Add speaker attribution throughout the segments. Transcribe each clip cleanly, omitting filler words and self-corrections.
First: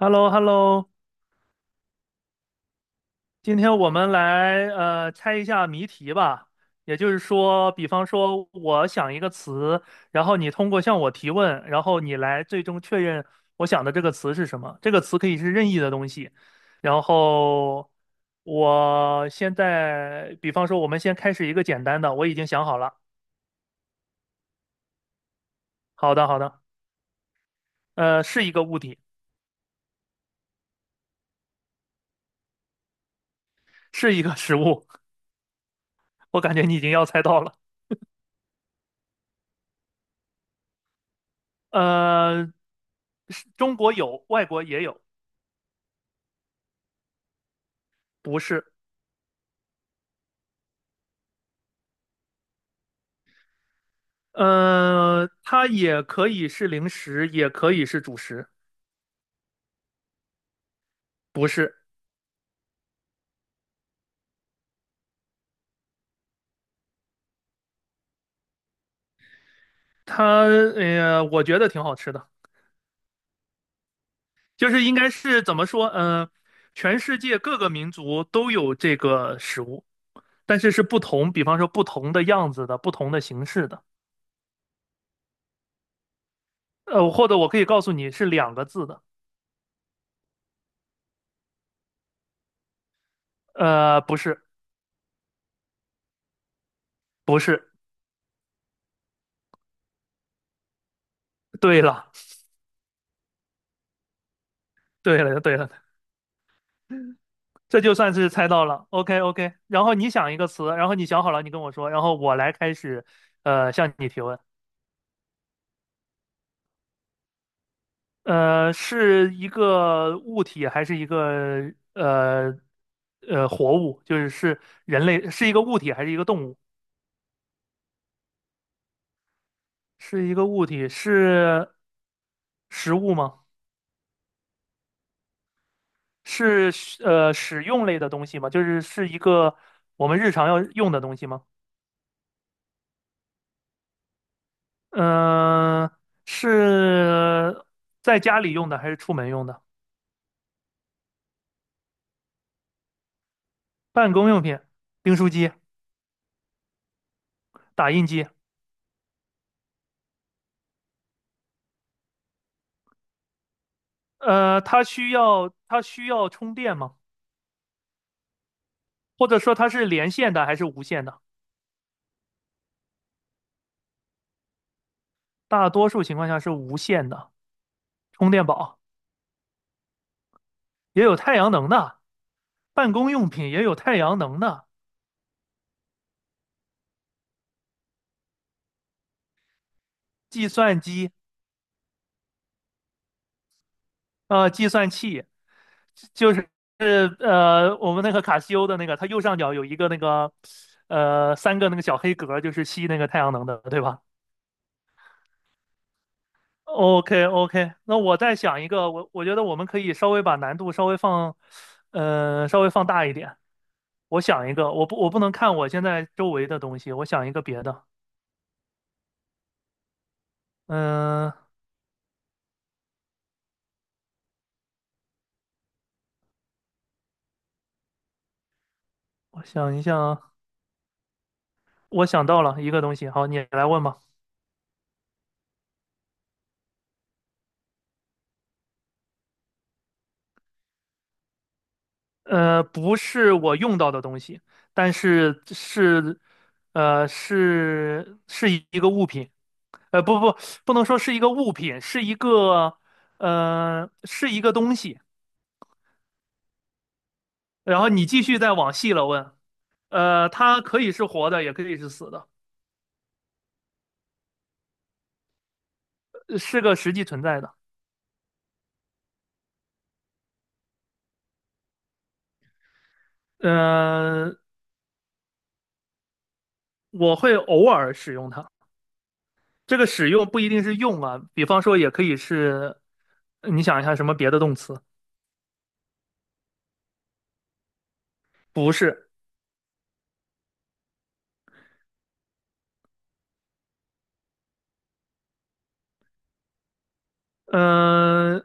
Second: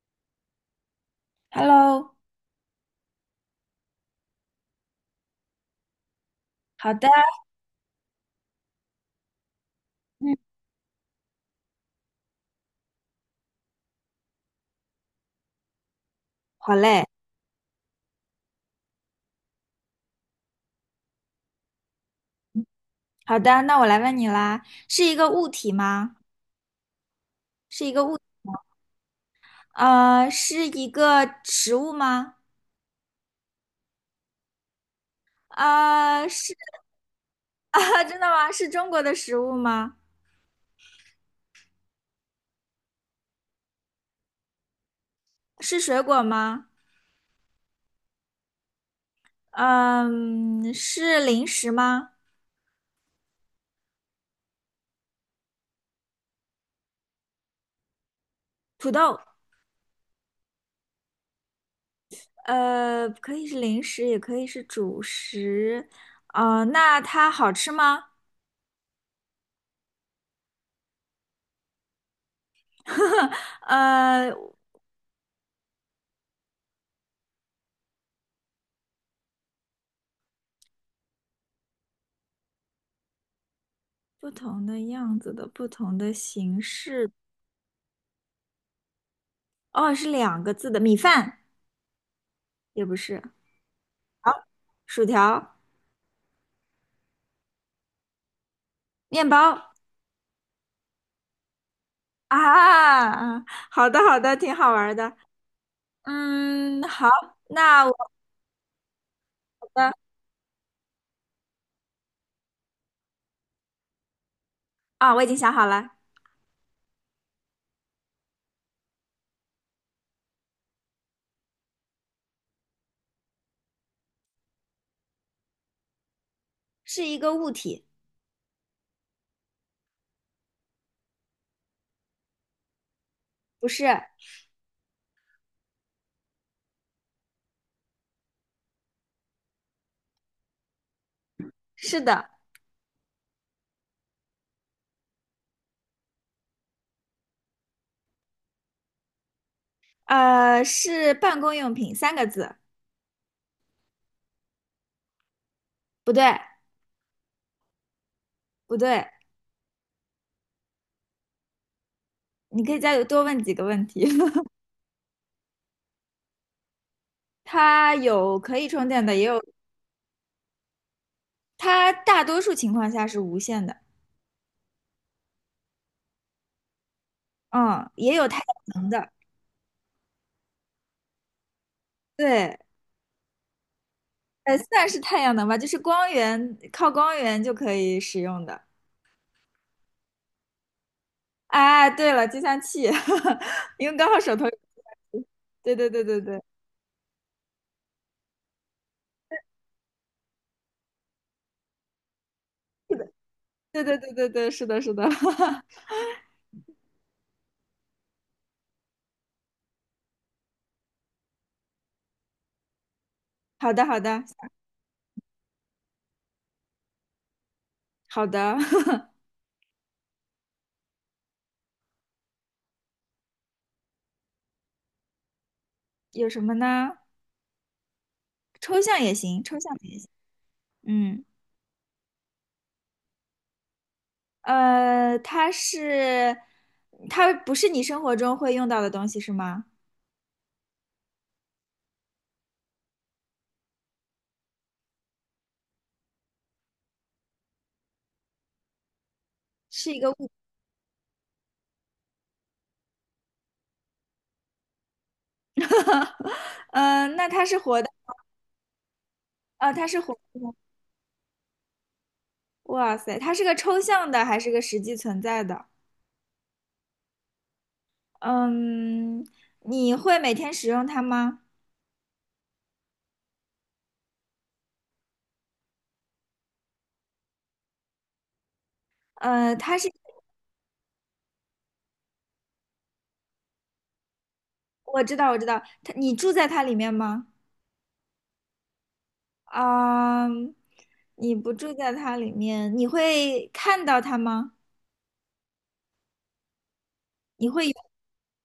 Speaker 1: h e l l o h e l l o
Speaker 2: Hello，
Speaker 1: 今天我们来猜一下谜题吧。
Speaker 2: 好
Speaker 1: 也
Speaker 2: 的，
Speaker 1: 就是说，比方说我想一个词，然
Speaker 2: 嗯，
Speaker 1: 后你通过向我提问，然后你来最终确认我想的这个词是什么。这个词可以是任意的东西。
Speaker 2: 好
Speaker 1: 然
Speaker 2: 嘞，
Speaker 1: 后我现在，比方说我们先开始一个简单的，我已经想好了。
Speaker 2: 好的，那我来问你啦，是一个物体
Speaker 1: 好
Speaker 2: 吗？
Speaker 1: 的，好的，是一个物体，
Speaker 2: 是一个食物吗？
Speaker 1: 是一个食物。
Speaker 2: 呃，
Speaker 1: 我
Speaker 2: 是，
Speaker 1: 感觉你已经要猜到了。
Speaker 2: 真的吗？是中国的食物吗？
Speaker 1: 呃，是中国有，外国也有，
Speaker 2: 是水果吗？
Speaker 1: 不是。
Speaker 2: 嗯，是零食吗？
Speaker 1: 它也可以是零食，也可以是主食，
Speaker 2: 土豆，
Speaker 1: 不是
Speaker 2: 可以是零食，也可以是主食。啊，那它好吃吗？
Speaker 1: 它，我觉得挺好吃的，
Speaker 2: 呃，
Speaker 1: 就是应该是怎么说，全世界各个民族都有这个食物，但是是不同，比方说不同的样子的，不同的形式的，
Speaker 2: 不同的样子的，不同的形式。
Speaker 1: 或者我可以告诉你是两个字的，
Speaker 2: 哦，是两个字的米饭。也不是，
Speaker 1: 不是，
Speaker 2: 好，薯条、
Speaker 1: 不是，
Speaker 2: 面包
Speaker 1: 对了，
Speaker 2: 啊，嗯好的好的，挺好玩儿的。
Speaker 1: 对了，对了，
Speaker 2: 嗯，好，
Speaker 1: 这
Speaker 2: 那我
Speaker 1: 就算是猜到了。OK OK，然
Speaker 2: 的
Speaker 1: 后你想一个词，然后你想好了，你跟我说，然后我来开始，向你提问。
Speaker 2: 啊，我已经想好了，
Speaker 1: 是一个物体还是一个活物？就是是人类，是一个物体还是一个动物？
Speaker 2: 是一个物体，
Speaker 1: 是一个物体，是食物吗？
Speaker 2: 不是，
Speaker 1: 是使用类的东西吗？就是是一个我们日常要用的东西吗？
Speaker 2: 是的，
Speaker 1: 嗯、是在家里用的还是出门用的？
Speaker 2: 是办公用品，三个字，
Speaker 1: 办公用品、订书机、
Speaker 2: 不对
Speaker 1: 打印机。
Speaker 2: 不对，你可以再多问几个问题。
Speaker 1: 它需要充电吗？
Speaker 2: 它有可以充电的，也
Speaker 1: 或者
Speaker 2: 有，
Speaker 1: 说它是连线的还是无线的？
Speaker 2: 它大多数情况下是无线的，
Speaker 1: 大多数情况下是无线的，
Speaker 2: 嗯，也有
Speaker 1: 充
Speaker 2: 太
Speaker 1: 电
Speaker 2: 阳
Speaker 1: 宝
Speaker 2: 能的，
Speaker 1: 也有太阳能的，
Speaker 2: 对。
Speaker 1: 办公用品也有太阳能的，
Speaker 2: 算是太阳能吧，就是光源，靠光源就可以使用的。
Speaker 1: 计算机
Speaker 2: 哎，对了，计算器，因为刚好手头有计
Speaker 1: 计算
Speaker 2: 算
Speaker 1: 器
Speaker 2: 器，对对对对
Speaker 1: 就
Speaker 2: 对
Speaker 1: 是我们那个卡西欧的那个，它右上角有一个那个三个那个小黑格，就是吸那个太阳能的，对
Speaker 2: 对对
Speaker 1: 吧？
Speaker 2: 对对对，是的，是的，
Speaker 1: OK OK，那我再想一个，我觉得我们可以稍微把难度稍微放，稍微放大一点。
Speaker 2: 好的好
Speaker 1: 我
Speaker 2: 的
Speaker 1: 想一个，我不能看我现在周围的东西，我想一个别的。
Speaker 2: 好的，
Speaker 1: 嗯、
Speaker 2: 有什么呢？抽象也行，
Speaker 1: 我
Speaker 2: 抽象
Speaker 1: 想
Speaker 2: 的
Speaker 1: 一
Speaker 2: 也行。
Speaker 1: 想，
Speaker 2: 嗯，
Speaker 1: 我想到了一个东西，好，你来问吧。
Speaker 2: 呃，它是，它不是你生活中会用到的东西是吗？
Speaker 1: 不是我用到的东西，但是是，是一个物品。
Speaker 2: 是一
Speaker 1: 呃，
Speaker 2: 个
Speaker 1: 不
Speaker 2: 物，
Speaker 1: 不，不能说是一个物品，是一个，是一个东西。
Speaker 2: 嗯、呃那它是活
Speaker 1: 然
Speaker 2: 的，
Speaker 1: 后你继续再往细了问，
Speaker 2: 它是活的。
Speaker 1: 它可以是活的，也可以是死的，
Speaker 2: 哇塞，它是个抽象的还是个实际存在的？
Speaker 1: 是个实际存在的。
Speaker 2: 嗯，你会每天使用它吗？
Speaker 1: 嗯、我会偶尔使用它，
Speaker 2: 呃，它
Speaker 1: 这个
Speaker 2: 是，
Speaker 1: 使用不一定是用啊，比方说也可以是，你想一下什么别的动词？
Speaker 2: 我知道，我知道，它，你住在它里面吗？
Speaker 1: 不是，
Speaker 2: 啊、你不住在它里面，你会看到它吗？你会有，
Speaker 1: 嗯、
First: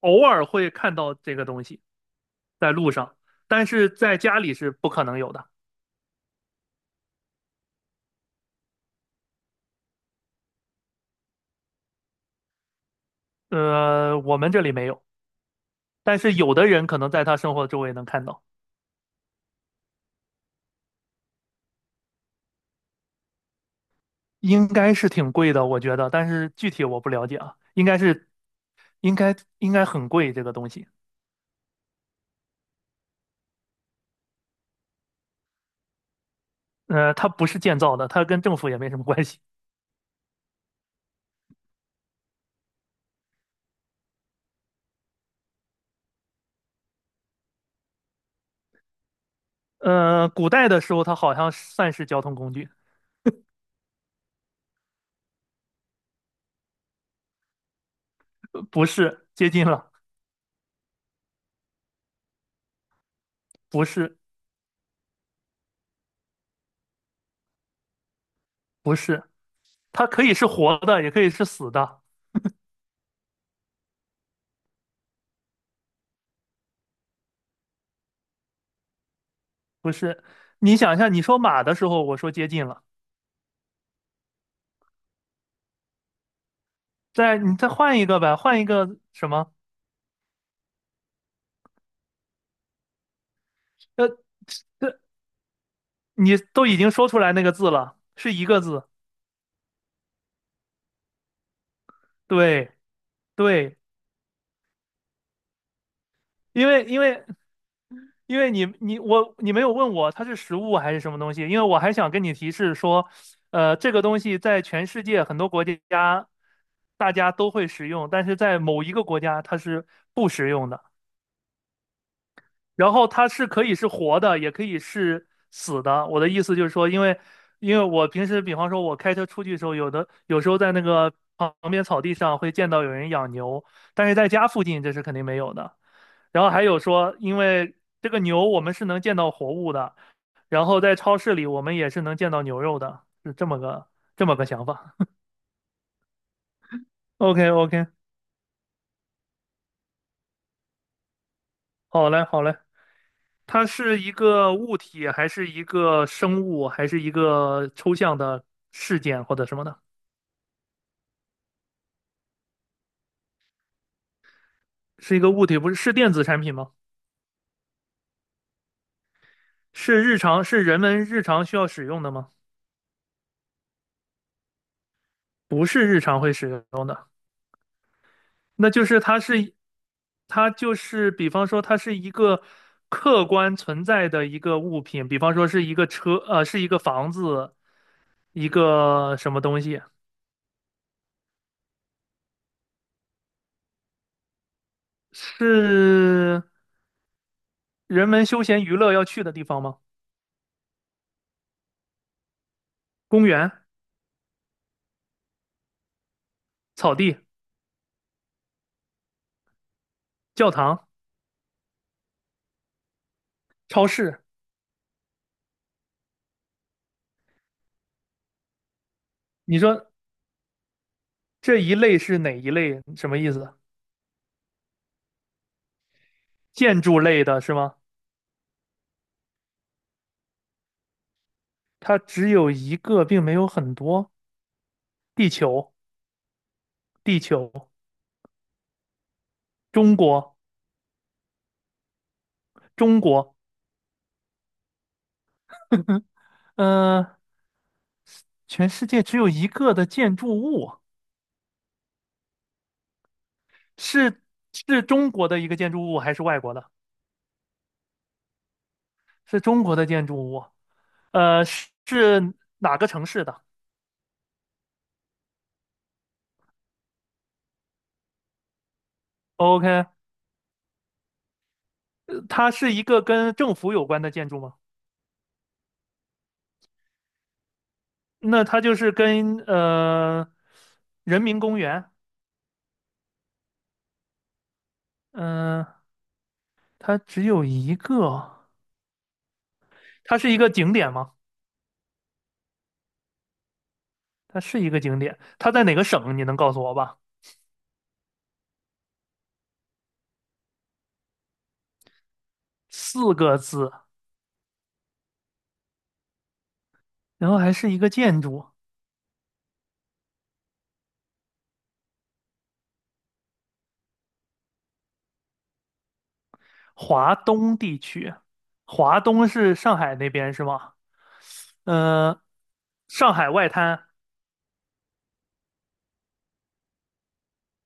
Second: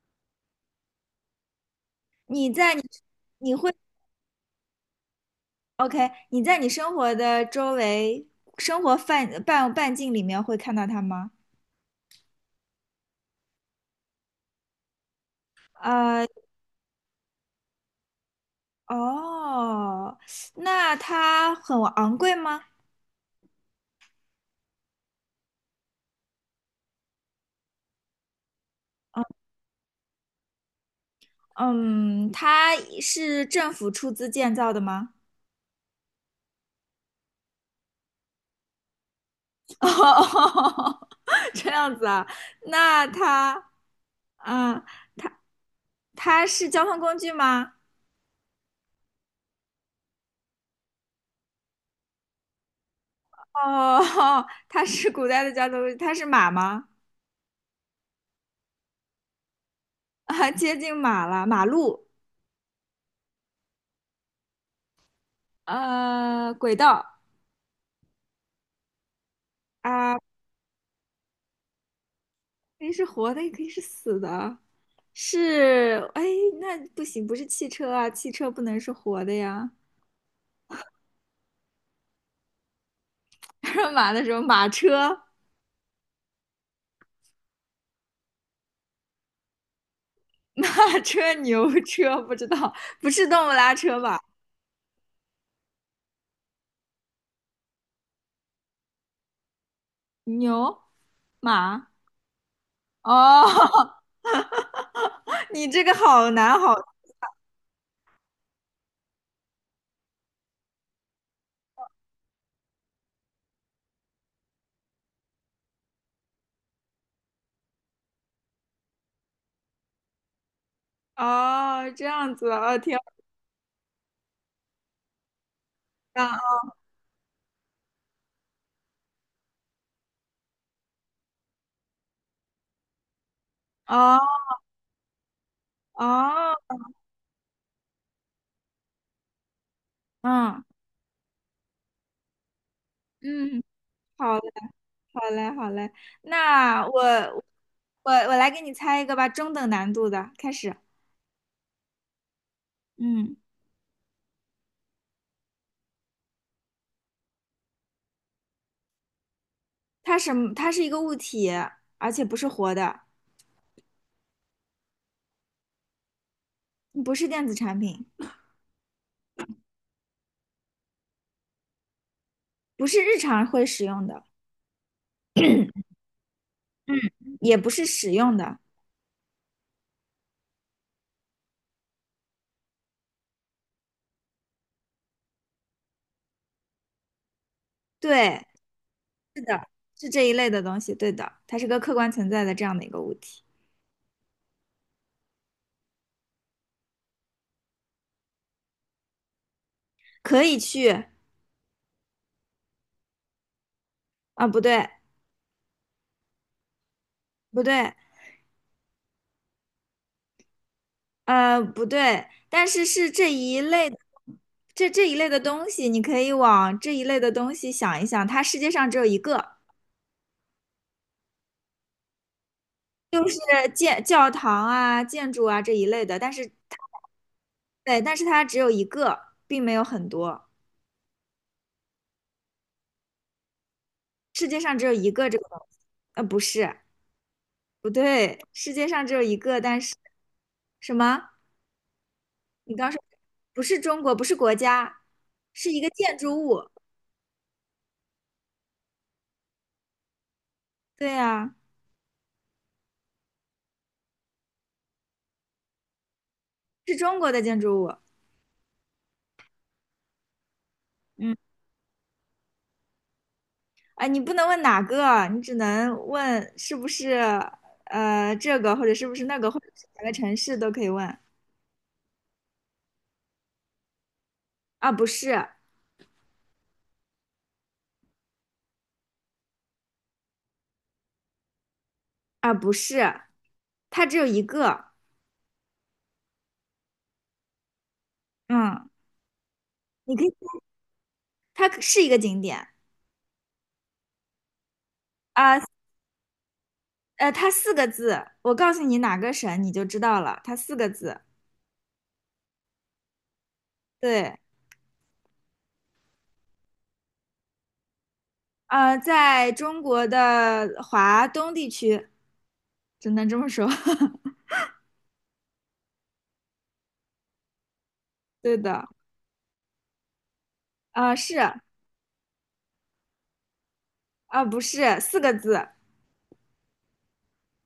Speaker 1: 偶尔会看到这个东西
Speaker 2: 你
Speaker 1: 在
Speaker 2: 在你，
Speaker 1: 路上，
Speaker 2: 你
Speaker 1: 但
Speaker 2: 会
Speaker 1: 是在家里是不可能有的。
Speaker 2: ，OK，你在你生活的周围，生活半径里面会看到它吗？
Speaker 1: 我们这里没有，但
Speaker 2: 呃，
Speaker 1: 是有的人可能在他生活周围能看到。
Speaker 2: 哦，那它很昂贵吗？
Speaker 1: 应该是挺贵的，我觉得，但是具体我不了解啊，应该是应该很贵这个东西。
Speaker 2: 嗯，它是政府出资建造的吗？
Speaker 1: 它不是建造的，它跟政府也没什么关系。
Speaker 2: 哦这样子啊，那它，嗯，它是交通工具吗？
Speaker 1: 古代的时候它好像算是交通工具，
Speaker 2: 哦，它是古代的交通工具，它是马吗？
Speaker 1: 不是，接近了，
Speaker 2: 啊，接近马了，马路，
Speaker 1: 不是，
Speaker 2: 呃，轨道
Speaker 1: 不是，它
Speaker 2: 啊，
Speaker 1: 可以是活的，也可以是死的。
Speaker 2: 可以是活的，也可以是死的，是，哎，那不行，不是汽车啊，汽车不能是活的呀。
Speaker 1: 你想一下，你说马的时候，我说接近了，
Speaker 2: 马的时候，马车
Speaker 1: 再换一个呗，换一个什么？
Speaker 2: 马车、牛车不知道，不是动物拉车
Speaker 1: 呃，
Speaker 2: 吧？
Speaker 1: 这你都已经说出来那个字了，是一个字，
Speaker 2: 牛、马，
Speaker 1: 对对，
Speaker 2: 哦，你这个好难
Speaker 1: 因
Speaker 2: 好，
Speaker 1: 为因为因为你没有问我它是食物还是什么东西，因为我还想跟你提示说，这个东西在全世界很多国家大家都会使用，但是在某一个国家它是不食用的。
Speaker 2: 哦，这样子啊，哦，
Speaker 1: 然
Speaker 2: 挺好
Speaker 1: 后它是可以是活的，也可以是死的。我的
Speaker 2: 的，
Speaker 1: 意思就是说，因为因为我平时比方说我开车出去的时候，有时候在那个旁边草地上会见到有人养牛，但是
Speaker 2: 哦
Speaker 1: 在家附近这是肯定没有的。然后还
Speaker 2: 哦，
Speaker 1: 有说，因为这个牛我们是能见到活物的，
Speaker 2: 嗯
Speaker 1: 然后在超市里我们也是能见到牛肉的，是
Speaker 2: 嗯，
Speaker 1: 这么
Speaker 2: 好
Speaker 1: 个
Speaker 2: 嘞，
Speaker 1: 想法。
Speaker 2: 好嘞，好嘞，那
Speaker 1: OK
Speaker 2: 我
Speaker 1: OK，
Speaker 2: 我我来给你猜一个吧，中等难度的，开始，
Speaker 1: 好嘞好嘞，
Speaker 2: 嗯，
Speaker 1: 它是一个物体，还是一个生物，还是一个抽象的事件或者什么的？
Speaker 2: 它什么？它是一个物体，而且不是活的，
Speaker 1: 是一个物体，不是，是电子产品吗？
Speaker 2: 不是电子产品，
Speaker 1: 是日常是人们日常需要使用的吗？
Speaker 2: 不是日常会使用的，
Speaker 1: 不 是日常会使用
Speaker 2: 嗯，
Speaker 1: 的。
Speaker 2: 也不是使用的。
Speaker 1: 那就是它是，它就是比方说它是一个客观存在的一个物品，比方说是一个车，是一个房子，
Speaker 2: 对，
Speaker 1: 一个什么东西，
Speaker 2: 是这一类的东西，对的，它是个客观存在的这样的一个物体，
Speaker 1: 是人们休闲娱乐要去的地方吗？
Speaker 2: 可以去
Speaker 1: 公园、
Speaker 2: 啊，不对，
Speaker 1: 草地、
Speaker 2: 不对，
Speaker 1: 教堂、
Speaker 2: 呃，不对，但是是这一
Speaker 1: 超
Speaker 2: 类的，
Speaker 1: 市，
Speaker 2: 这一类的东西，你可以往这一类的东西想一想，它世界上只有一个，
Speaker 1: 你说这一类是哪一类？什么
Speaker 2: 就
Speaker 1: 意
Speaker 2: 是
Speaker 1: 思？
Speaker 2: 建教堂啊、建筑啊这一类的，
Speaker 1: 建筑类的是吗？
Speaker 2: 但是它只有一个，并没有很多，
Speaker 1: 它只有一个，并没有很多。
Speaker 2: 世界上只有一个
Speaker 1: 地
Speaker 2: 这个东
Speaker 1: 球，
Speaker 2: 西，呃，不是，
Speaker 1: 地球，
Speaker 2: 不对，世界上只有一个，但是
Speaker 1: 中国，
Speaker 2: 什么？你刚说
Speaker 1: 中国，
Speaker 2: 不是中国，不是国家，是一个 建筑物。
Speaker 1: 嗯、全世界只有一个的建筑物，
Speaker 2: 对呀，
Speaker 1: 是是中国的一个建筑物还是外国的？
Speaker 2: 是中国的建筑物。
Speaker 1: 是中国的建筑物，
Speaker 2: 嗯，
Speaker 1: 哪个城市的
Speaker 2: 啊，你不能问哪个，你只能问是不是这个，或者是不是那个，或者是
Speaker 1: ？OK，
Speaker 2: 哪个城市都可以问。
Speaker 1: 它是一个跟政府有关的建筑吗？
Speaker 2: 啊，不是，
Speaker 1: 那它就是跟人民公园，
Speaker 2: 啊，不是，它只有一个。
Speaker 1: 嗯、它只有一个，
Speaker 2: 嗯，你
Speaker 1: 它
Speaker 2: 可
Speaker 1: 是
Speaker 2: 以，
Speaker 1: 一个景点吗？
Speaker 2: 它是一个景点。
Speaker 1: 它是一个景点，它
Speaker 2: 啊，
Speaker 1: 在哪个省？你能告诉我吧？
Speaker 2: 它四个字，我告诉你哪个省，你就知道了。它四个字。
Speaker 1: 四个字，
Speaker 2: 对，
Speaker 1: 然后还是一个建筑。
Speaker 2: 在中国的华东地区。只能这么说。
Speaker 1: 华东地区，
Speaker 2: 对的，
Speaker 1: 华东是上海那边是吗？
Speaker 2: 啊是啊
Speaker 1: 嗯、上海外滩，
Speaker 2: 不是四个字，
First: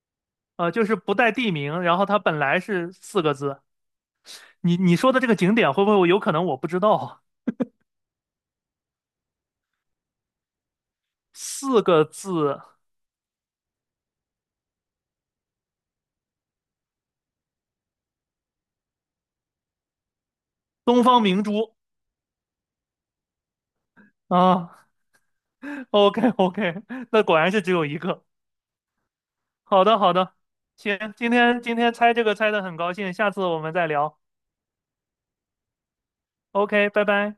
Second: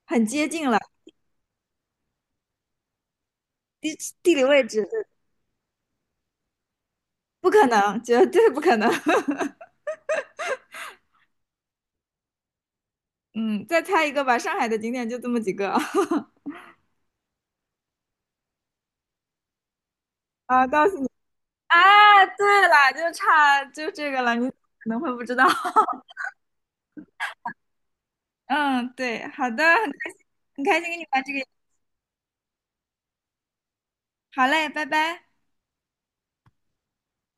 Speaker 2: 很接近了。
Speaker 1: 就是不带地名，然后它本来是四个字。
Speaker 2: 地地理位
Speaker 1: 你
Speaker 2: 置，
Speaker 1: 你说的这个景点会不会有可能我不知道啊
Speaker 2: 不可能，绝对不可能。
Speaker 1: 四个字，
Speaker 2: 嗯，再猜一个吧，上海的景点就这么几个。啊，告诉
Speaker 1: 东
Speaker 2: 你，
Speaker 1: 方明珠
Speaker 2: 啊，对了，就差这个了，你可
Speaker 1: 啊。
Speaker 2: 能会不知道。
Speaker 1: OK OK，OK，那果然是只有一个。
Speaker 2: 嗯，对，好的，
Speaker 1: 好的好的，
Speaker 2: 很开心，很开心
Speaker 1: 行，
Speaker 2: 跟你玩这
Speaker 1: 今
Speaker 2: 个
Speaker 1: 天今天猜这个猜的很高兴，下次我们再聊。
Speaker 2: 好嘞，拜拜。
Speaker 1: OK，拜拜。